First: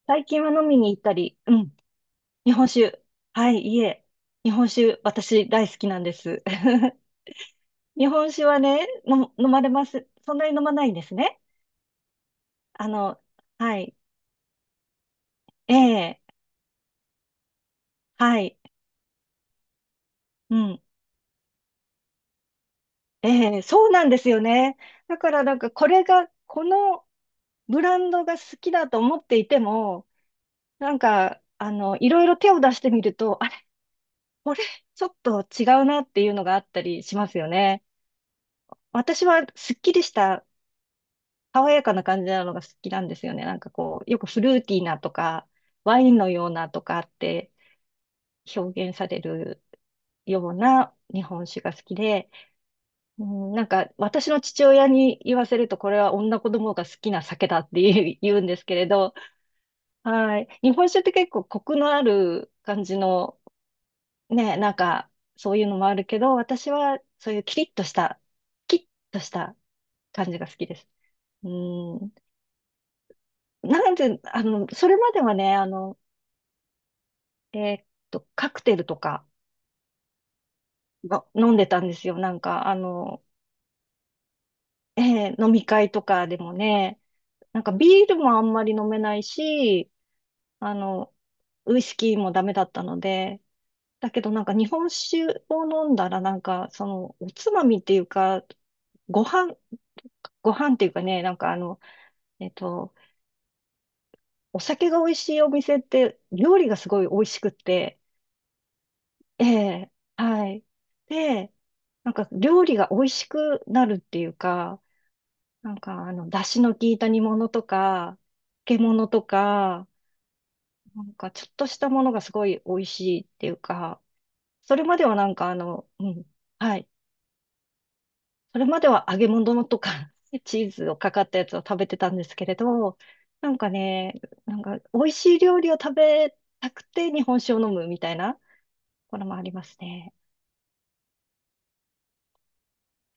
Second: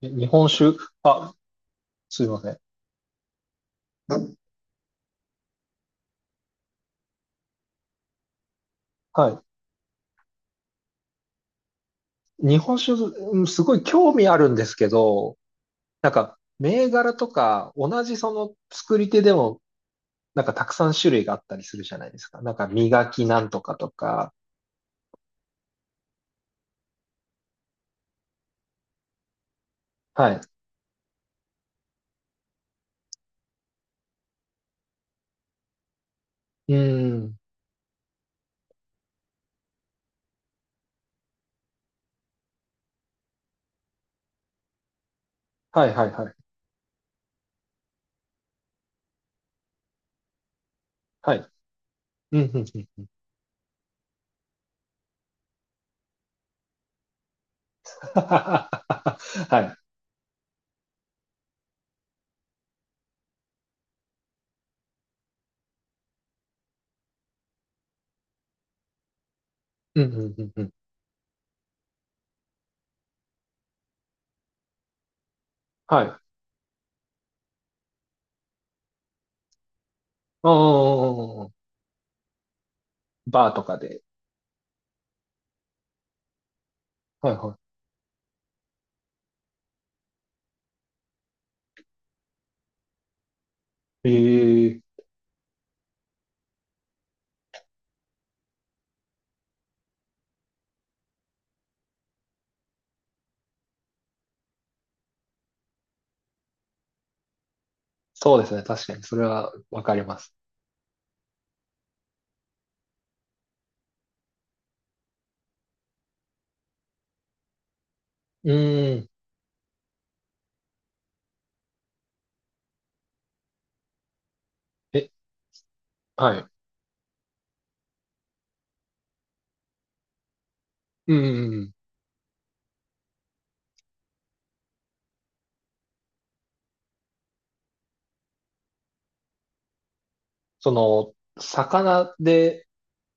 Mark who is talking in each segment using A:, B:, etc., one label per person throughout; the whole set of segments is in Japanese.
A: 最
B: 日
A: 近
B: 本
A: は飲み
B: 酒、
A: に行った
B: あ、
A: り、うん、
B: すいませ
A: 日
B: ん。
A: 本酒。はい、いえ、日本酒、私大好きなんです。日本酒はね、の
B: は
A: 飲まれます。そんなに飲まないんですね。
B: い。日本
A: あ
B: 酒、
A: の、
B: すご
A: は
B: い
A: い、
B: 興味あるんですけど、
A: え
B: なん
A: え、
B: か、銘柄とか、同じそ
A: は
B: の
A: い、
B: 作り手でも、なんか
A: う
B: たく
A: ん、
B: さん種類があったりするじゃないですか。なんか、磨きなん
A: え
B: と
A: え、
B: か
A: そ
B: と
A: うなんです
B: か。
A: よね。だからなんかこれが、このブランドが好きだと思っていても、
B: はい。
A: なんか、いろいろ手を出してみると、あれ、これ、ちょっと違うなっていうのがあっ
B: う
A: たりします
B: ん。
A: よね。私はすっきりした爽やかな感じなのが好きなんですよね。なんかこう、よくフルーティーなとか、
B: はい
A: ワ
B: はい
A: イン
B: は
A: の
B: い。
A: ようなとかって表現されるような日
B: は
A: 本
B: い。
A: 酒が好きで、
B: うんうんうん。
A: うん、なんか私の父親に言わせると、これは女子供が好きな酒だって言 う言うんですけれど、
B: は
A: はい。日本酒って結構コクのある感じの、ね、なんかそういうのもあるけど、私はそういうキリッとした、キッとした
B: い。うんう
A: 感
B: ん
A: じ
B: う
A: が
B: ん
A: 好
B: う
A: き
B: ん。
A: です。うん、なんで、それまではね、
B: はい。う
A: えーっカクテルとか
B: んう
A: が
B: んうんうん。
A: 飲んでたんですよ。なんか、
B: バーとかで。
A: 飲み会とかでもね、
B: はいは
A: なんかビールもあんまり飲めないし、あの、ウイスキーもダメだったので、
B: い。
A: だけどなんか日本
B: ええ、
A: 酒を飲んだらなんか、その、おつまみっていうか、ご飯、ご飯っていうかね、なんかえっと、お酒が美味しいお店って、料理がすごい美味しくって、
B: そうですね。確かに、それ
A: え
B: はわ
A: え、
B: かります。
A: はい。で、なんか料理が美味しくなるっていうか、なんか、出汁の効いた煮物とか、
B: う
A: 漬
B: ー
A: 物
B: ん。
A: とか、なんか、ちょっとしたものがすごい美味しいっていうか、それまで
B: え、
A: はなんか、
B: はい。
A: はい。それまでは揚げ物とか、チーズをか
B: うんう
A: か
B: ん
A: ったやつを
B: うん。
A: 食べてたんですけれど、なんかね、なんか、美味しい料理を食べたくて日本酒を飲むみたいな、これもありますね。
B: その、魚で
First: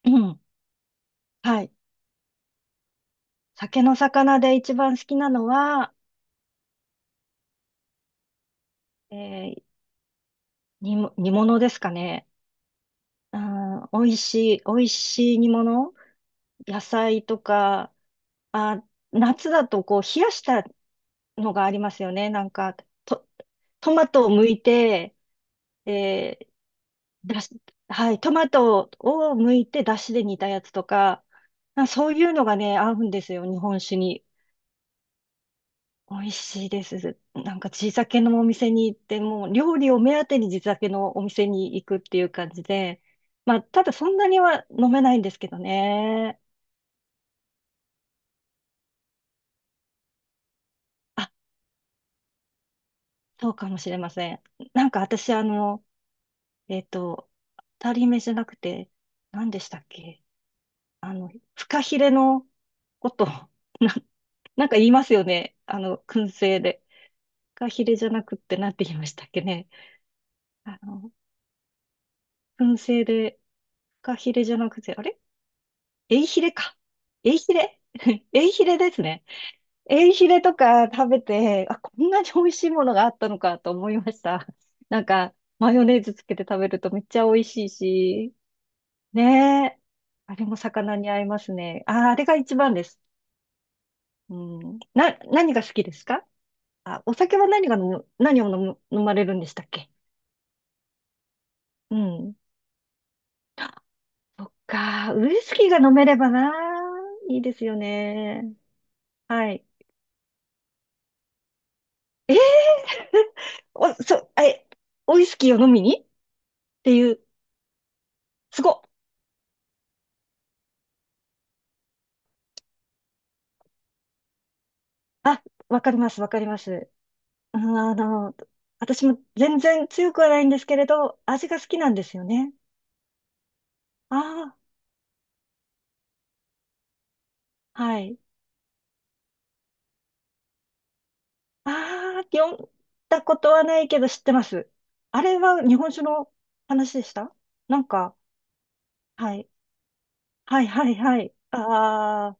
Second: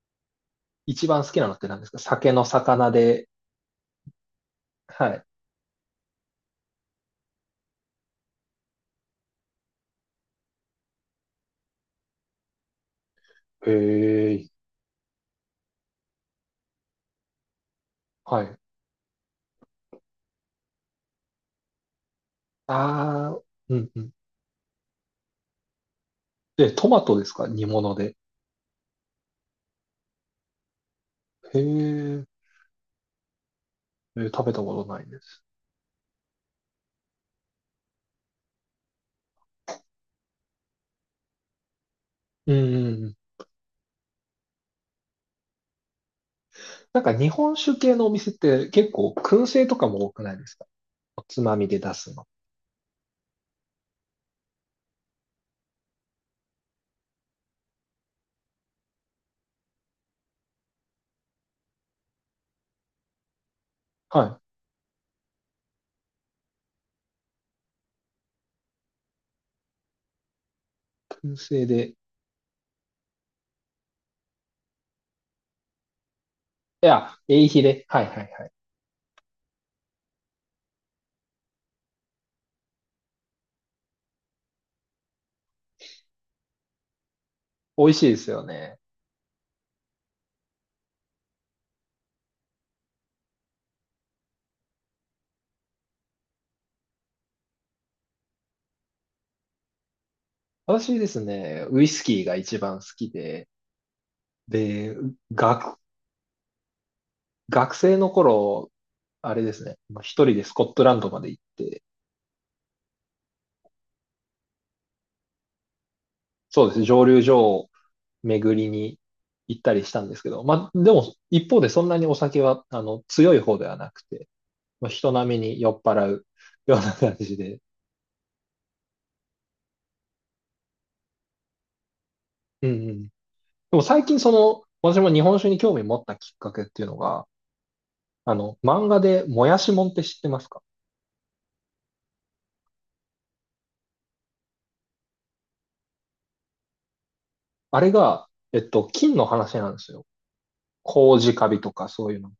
A: うん。
B: 一番好きなのっ
A: は
B: て
A: い。
B: 何ですか、酒の魚で。
A: 酒の魚で一番好
B: は
A: き
B: い。
A: なのは、えー、煮物ですかね。
B: へ
A: あー、美味
B: え。
A: しい、美味しい煮物、野菜とか、
B: はい。
A: あー、夏だとこう冷やしたのがありますよね。なんか、と、
B: ああ、うん
A: ト
B: う
A: マ
B: ん。
A: トを剥いて、え
B: え、トマトです
A: だ
B: か、
A: し、
B: 煮物
A: は
B: で。
A: い、トマトを剥いて出汁で煮たやつとか、
B: へ
A: あ、そうい
B: え、
A: うのがね、合うんですよ、日本酒に。
B: え食べたことないです。
A: 美味しいです。なんか地酒のお店に行って、もう料理を目当てに地酒のお店に行くっていう感
B: うん
A: じ
B: う
A: で、
B: んうん。
A: まあ、ただそんなには飲めないんですけどね。
B: なんか日本酒系のお店って結構燻製とかも多くないですか、おつまみで出すの。
A: そうかもしれません。なんか私、えっと、当たり目じゃなくて、何でしたっけ。あの、フカヒレのこと、
B: は
A: なんか言いますよね。燻製で。フカヒレじゃなくって、なんて言いましたっけね。あの、
B: い。燻製で。い
A: 燻製で、フカヒレじゃなくて、あれ、エイヒレか。
B: や、
A: エイ
B: エイ
A: ヒ
B: ヒ
A: レ、
B: レ。はいは い
A: エ
B: はい。
A: イヒレですね。エイヒレとか食べて、あ、こんなに美味しいものがあったのかと思いました。なんか、マヨネーズつけて食べるとめっちゃ美味しい
B: 美味しいです
A: し、
B: よね。
A: ねえ。あれも魚に合いますね。ああ、あれが一番です。うん。何が好きですか？あ、お酒は何が飲む、飲まれるんでしたっけ？
B: 私ですね、ウイ
A: う
B: スキーが
A: ん。
B: 一番好きで、
A: そっ
B: で、
A: か。ウイスキー
B: 学
A: が飲めればな。いいです
B: 学
A: よ
B: 生の
A: ね。
B: 頃、あれで
A: は
B: す
A: い。
B: ね、まあ一人でスコットランドまで行って、
A: え、お、そ、え、ウイスキーを飲みにっ
B: そうですね、
A: て
B: 蒸
A: いう、
B: 留所を巡
A: す
B: り
A: ごっ。
B: に行ったりしたんですけど、まあ、でも、一方でそんなにお酒は、あの、強い方ではなくて、まあ、人並
A: あ、
B: みに酔
A: わ
B: っ
A: かり
B: 払
A: ます、
B: う
A: わかりま
B: よう
A: す。
B: な感じ
A: う
B: で、
A: ん、私も全然強くはないんですけれど、味が好きなんですよね。
B: うんうん。でも最近そ
A: あ
B: の、私も日本酒に興味持ったきっかけっていうのが、
A: あ、はい。
B: あの、漫画でもやしもんって知ってますか？
A: ああ、読んだことはないけど知ってます。あれは日本酒の話でした？
B: あ
A: なん
B: れ
A: か、
B: が、金の
A: はい。
B: 話なんですよ。
A: はい、はい、はい。
B: 麹カビとかそういうの。
A: あ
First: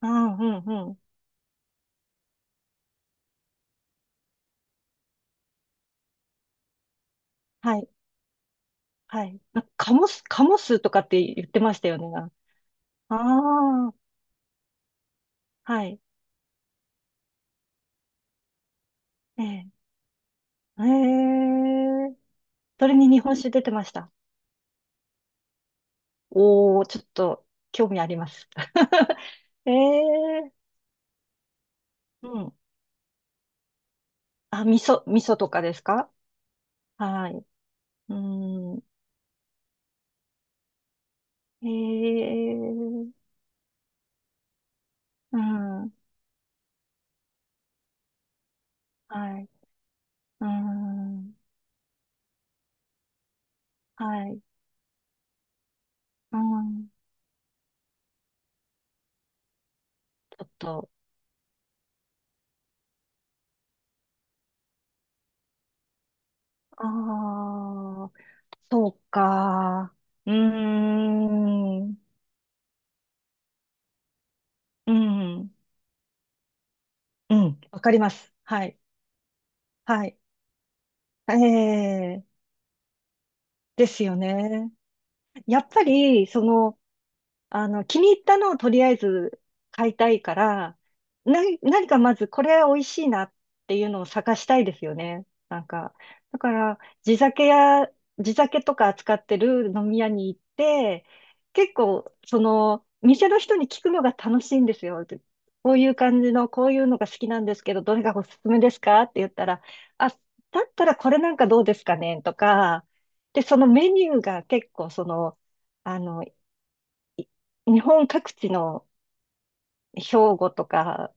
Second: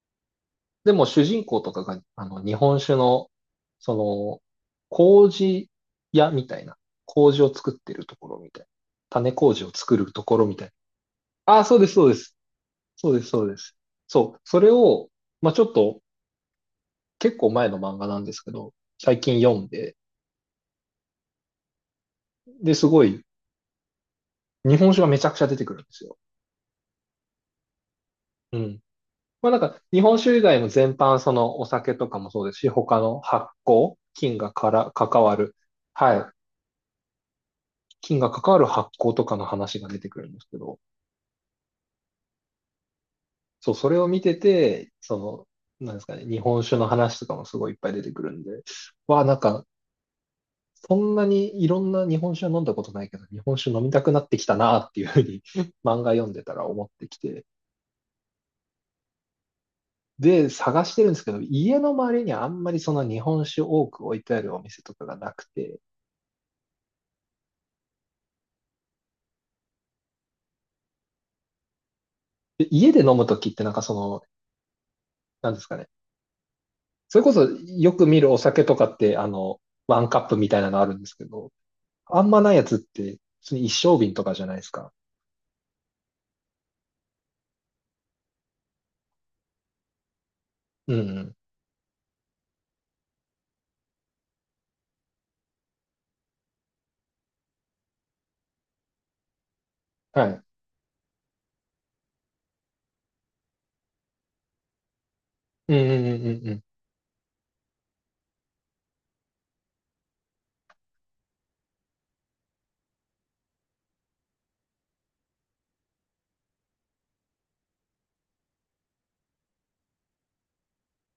A: あ、うん、うん、う
B: で
A: ん。
B: も主人公とかが、あの、日本酒の、その、麹屋みたいな、麹を作
A: は
B: っ
A: い、
B: てるところみたいな、
A: は
B: 種
A: い。な
B: 麹
A: ん
B: を
A: か
B: 作るとこ
A: カ
B: ろみ
A: モ
B: たい
A: スとかって言っ
B: な。あ
A: て
B: あ、
A: ま
B: そう
A: し
B: で
A: た
B: す、
A: よ
B: そうで
A: ね。
B: す。そうです、そうです。
A: ああ、
B: そう、それを、まあちょっ
A: は
B: と、
A: い。
B: 結構前の漫画なんですけど、最近
A: え
B: 読ん
A: え。
B: で、
A: ええ。
B: で、す
A: それ
B: ご
A: に日
B: い、
A: 本酒出てました。
B: 日本酒がめちゃくちゃ出てくるんですよ。
A: おー、ちょっと興味あります。
B: うん。まあなん
A: え
B: か、日本酒以
A: え。
B: 外も全般、そのお酒とか
A: う
B: もそうで
A: ん。
B: すし、他の発酵、菌が
A: あ、
B: から
A: 味
B: 関わ
A: 噌と
B: る、
A: かですか？
B: はい、
A: はい。う
B: 金が関わる
A: ん。
B: 発行とかの話が出てくるんですけど、
A: へえ、
B: そう、それを見てて、そ
A: う
B: の、な
A: ん、
B: んですかね、日本酒の話とかもすごいいっぱい出てくるんで、わあ、な
A: は
B: ん
A: い、
B: か、
A: う
B: そんな
A: ん、
B: にいろんな日本酒は飲んだことないけど、日本酒飲みた
A: は
B: くなって
A: い、
B: きたなっていうふうに 漫画読ん
A: う
B: でたら思っ
A: ん、
B: てきて、
A: ちょ
B: で、
A: っ
B: 探
A: と、
B: してるんですけど、家の周りにあんまりその日本酒多く置いてあるお店とかがなくて、
A: ああ、そうか、うーん、
B: で家で飲むときってなんかその、
A: う
B: なん
A: ん、
B: ですかね、それこ
A: う
B: そ
A: ん、わか
B: よ
A: り
B: く
A: ま
B: 見る
A: す。
B: お酒
A: は
B: と
A: い、
B: かって、あの、ワ
A: は
B: ン
A: い、
B: カップみたいなのあるんですけ
A: え
B: ど、あ
A: え、
B: んまないやつって、普通に
A: で
B: 一升
A: す
B: 瓶
A: よ
B: とかじゃないです
A: ね。
B: か。
A: やっぱり、その、気に入ったのをとりあえず買いたいから、
B: うんうん。
A: 何かまずこれ美味しいなっていうのを探したいですよね。なんか、だから、地酒とか扱ってる飲み屋に
B: は
A: 行っ
B: い。
A: て、結構、その、店の人に聞くのが楽しいんですよ。こ
B: うん
A: ういう
B: うんう
A: 感
B: ん
A: じ
B: うん
A: の、
B: うん。
A: こういうのが好きなんですけど、どれがおすすめですかって言ったら、あ、だったらこれなんかどうですかねとか、で、そのメニューが結構、その、あの、日本各地の兵庫とか、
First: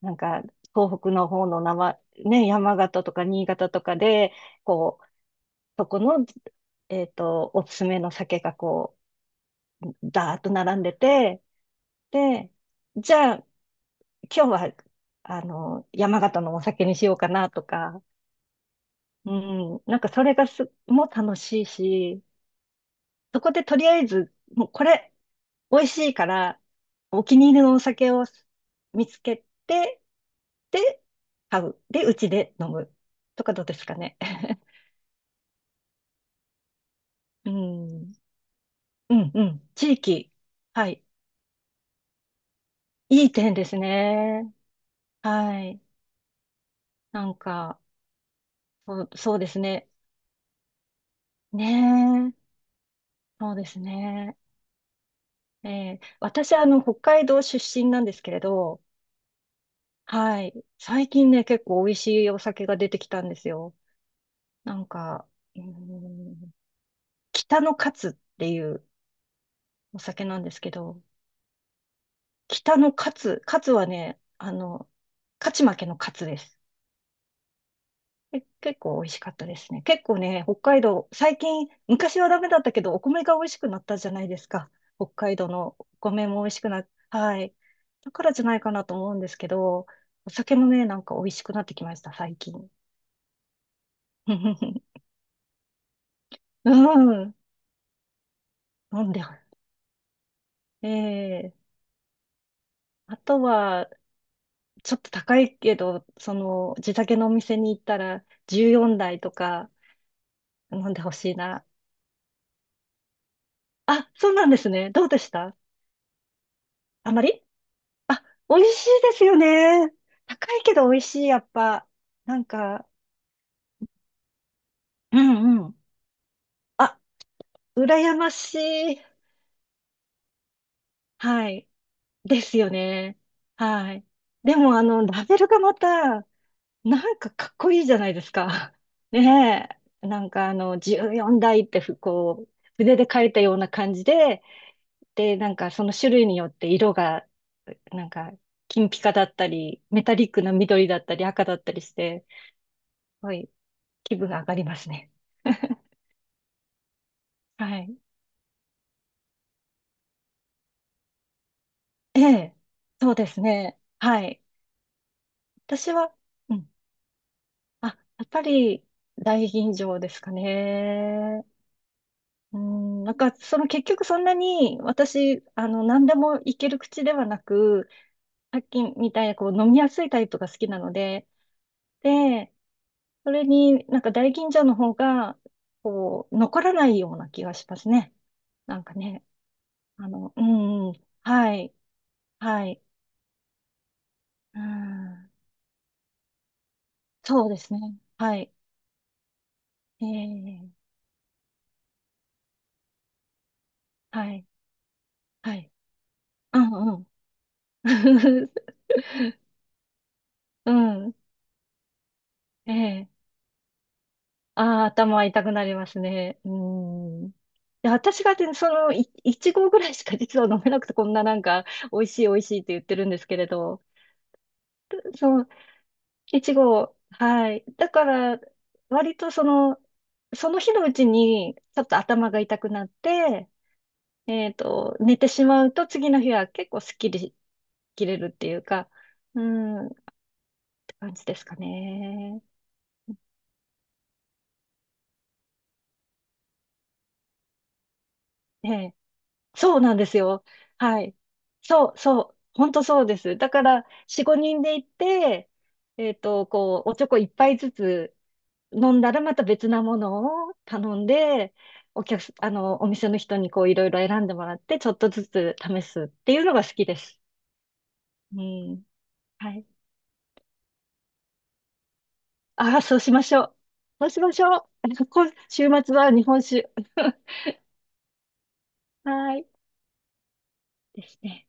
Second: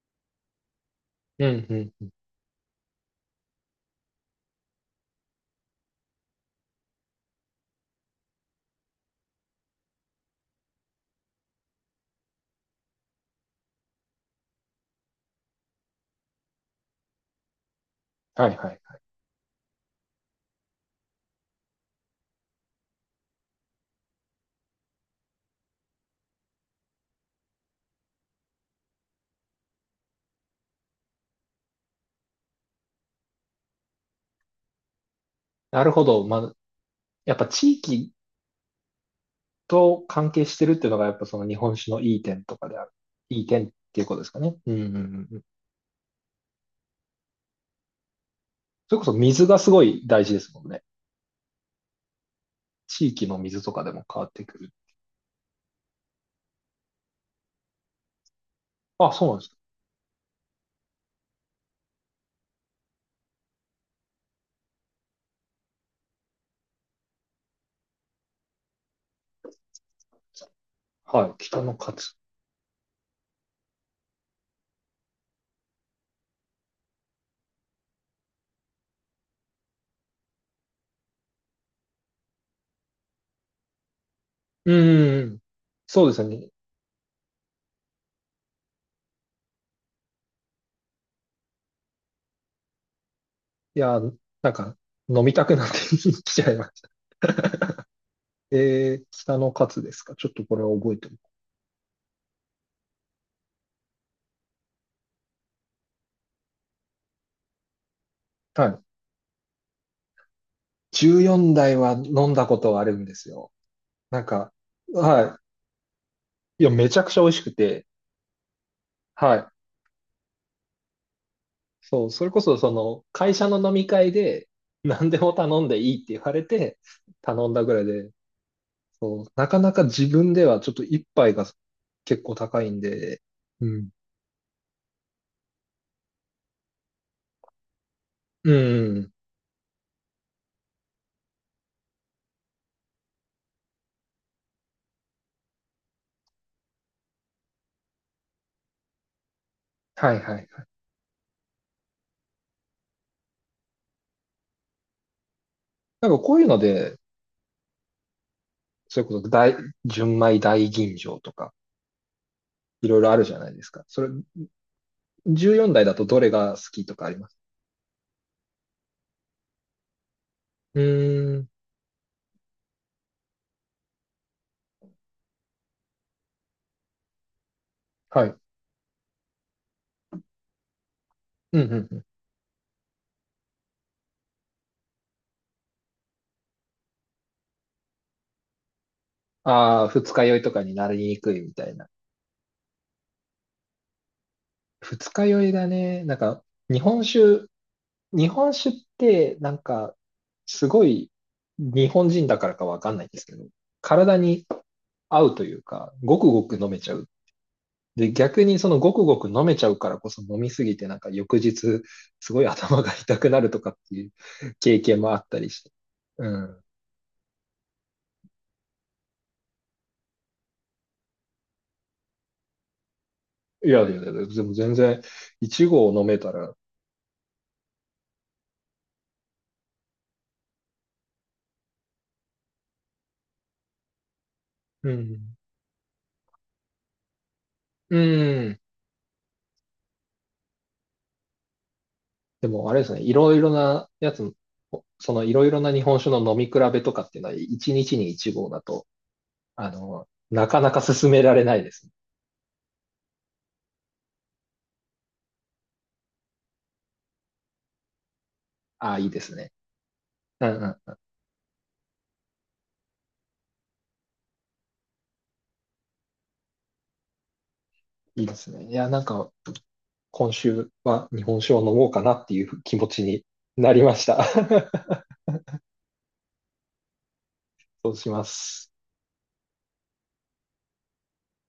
A: なんか東北の
B: う
A: 方の
B: ん
A: 生、
B: うん。
A: ね、山形とか新潟とかで、こう、そこの、おすすめの酒がこう、ダーッと並んでて、で、じゃあ今日は、山形のお酒にしようかなとか、
B: はいはいはい。
A: うん、なんかそれがも楽しいし、そこでとりあえず、もうこれ、美味しいから、お気に入りのお酒を見つけて、で、買う。で、うちで飲む、とかどうですかね。
B: なるほど。まあ、やっぱ
A: う
B: 地域
A: ん。うん、うん。地
B: と関
A: 域。
B: 係してるって
A: は
B: いうの
A: い。
B: が、やっぱその日本酒のいい点とかである。
A: いい
B: いい
A: 点で
B: 点っ
A: す
B: ていうことですか
A: ね。
B: ね。うんうんうんうん。
A: はい。なんか、
B: それ
A: そ
B: こ
A: う、
B: そ
A: そう
B: 水
A: で
B: が
A: す
B: すご
A: ね。
B: い大事ですもんね。
A: ねえ。
B: 地域の
A: そう
B: 水
A: で
B: と
A: す
B: かでも変わっ
A: ね。
B: てくる。
A: ええ、私、北海道出身なんですけれど、
B: あ、そうなんです
A: はい。最近ね、結構美味しいお酒が出てきたんですよ。なんか、うーん、北のカツっていうお酒なんですけど、
B: か。はい。北の勝つ。
A: 北のカツ、カツはね、勝ち負けのカツです。結構美味しかったですね。結構ね、北海道、最近、昔はダメだったけど、お米が美味しくなったじゃないですか。
B: うんう
A: 北
B: んう
A: 海
B: ん。
A: 道のお
B: そうですよ
A: 米
B: ね。
A: も美
B: い
A: 味しくな、はい。だからじゃないかなと思うんですけど、お酒もね、なんか美味しくなってきました、最近。
B: や、なん か
A: う
B: 飲みたくなって きちゃいました。
A: ん、
B: え
A: 飲
B: ー、
A: んでま
B: 北の
A: す。
B: 勝つですか。ちょっとこれを覚えて、
A: ええ、あとは、ちょっと高いけど、その、地酒のお店に行ったら、
B: はい。
A: 14台とか飲んでほしい
B: 14
A: な。
B: 代は飲んだことがあるんですよ。
A: あ、
B: なん
A: そうなん
B: か、
A: ですね。どうでし
B: は
A: た？
B: い。いや、めちゃく
A: あ
B: ちゃ
A: ま
B: 美味し
A: り、
B: くて、
A: あ、美味しいです
B: は
A: よ
B: い。
A: ね。高いけど美味しい、やっぱ。
B: そう、それ
A: な
B: こ
A: ん
B: そ、そ
A: か、
B: の、会社の飲み会で、何で
A: う
B: も
A: ん
B: 頼
A: う
B: ん
A: ん。
B: でいいって言われて、
A: あ、
B: 頼んだぐらいで、
A: 羨ましい。
B: そう、なかなか自分ではちょっと一杯が
A: はい。
B: 結構
A: です
B: 高
A: よ
B: いん
A: ね。
B: で、うん。
A: はい。でも、ラベルがまた、なんかかっこいいじゃないです
B: う
A: か。
B: ん。
A: ねえ。なんか、14代って、ふこう、筆で書いたような感じで、で、なんかその種類によって色が、なんか金ピカだったり、メ
B: は
A: タ
B: い
A: リ
B: は
A: ッ
B: いは
A: ク
B: い。
A: な緑だったり赤だったりして、すごい気分が上がりますね。
B: なんかこういうので、
A: はい。
B: それこそ大、純米大吟醸とか、
A: ええ、
B: いろいろ
A: そ
B: あ
A: う
B: る
A: で
B: じゃ
A: す
B: ないです
A: ね。
B: か。それ、
A: はい。
B: 14代
A: 私
B: だいだと
A: は、
B: どれが
A: う
B: 好
A: ん。
B: きとかあります？
A: あ、やっぱり大吟醸ですか
B: うー
A: ね。
B: ん。
A: うん、なんか、その結局そんなに私、何でもいける口ではなく、
B: はい、
A: さっきみたいなこう飲みやすいタイプが好きなので、
B: うんうんうん。
A: で、それになんか大吟醸の方が、こう、残らないような気がしますね。なんかね、
B: ああ、二日酔い
A: う
B: とかに
A: ん
B: な
A: うん、
B: りにくいみ
A: は
B: た
A: い、
B: いな。
A: はい、う
B: 二日
A: ん、
B: 酔いだね。なんか、日本
A: そ
B: 酒、
A: うですね。
B: 日
A: はい、
B: 本酒って、なんか、す
A: え
B: ご
A: え、
B: い、日本人だからかわかんないんですけど、体
A: は
B: に
A: い、
B: 合うとい
A: は
B: う
A: い、
B: か、ごくごく
A: う
B: 飲めち
A: ん
B: ゃ
A: うん。
B: う。で、逆にその ごくごく飲めちゃうからこそ飲みす
A: う
B: ぎて、なんか
A: ん、
B: 翌日、すごい頭が
A: ええ、
B: 痛くなるとかっていう 経
A: ああ、
B: 験もあっ
A: 頭
B: た
A: 痛
B: り
A: く
B: し
A: な
B: て。
A: ります
B: う
A: ね。う
B: ん。
A: ん。で、私がね、その、いち合ぐらいしか実は飲めなくて、こんななんか、美味しい美味しいって言ってるんですけれ
B: いや
A: ど、
B: いやいや、でも全然、
A: そう、
B: 一合飲めた
A: い
B: ら、
A: ちご、はい。だから、割とその、その日のうちに、ちょっと頭が痛くなって、
B: う
A: 寝て
B: ん。
A: しまうと、次の日は結構スッキリ
B: う
A: 切れるってい
B: ん。
A: うか、うん、って感じですかね。
B: でも、あれですね、いろいろなやつ、そのいろいろな日本酒の飲み比べとかっていうのは、1日に1合だ
A: え
B: と、
A: え。
B: あ
A: そうなんで
B: の、
A: すよ。
B: なかなか
A: は
B: 進
A: い。
B: められないです
A: そ
B: ね。
A: う、そう。本当そうです。だから、4、5人で行って、こう、おちょこ一杯ずつ飲
B: ああ、
A: ん
B: いい
A: だら
B: で
A: ま
B: す
A: た
B: ね。
A: 別なもの
B: うん
A: を
B: うん。
A: 頼んで、お客す、お店の人にこういろいろ選んでもらって、ちょっとずつ試すっていうのが好きです。
B: いいで
A: う
B: すね。い
A: ん。
B: や、なんか、
A: はい。
B: 今週は日本酒を飲もうかなっていう気
A: ああ、
B: 持
A: そう
B: ち
A: し
B: に
A: ましょう。
B: なりまし
A: そうし
B: た。
A: ましょう。こ週末は日本酒。
B: そうします。
A: はい。ですね。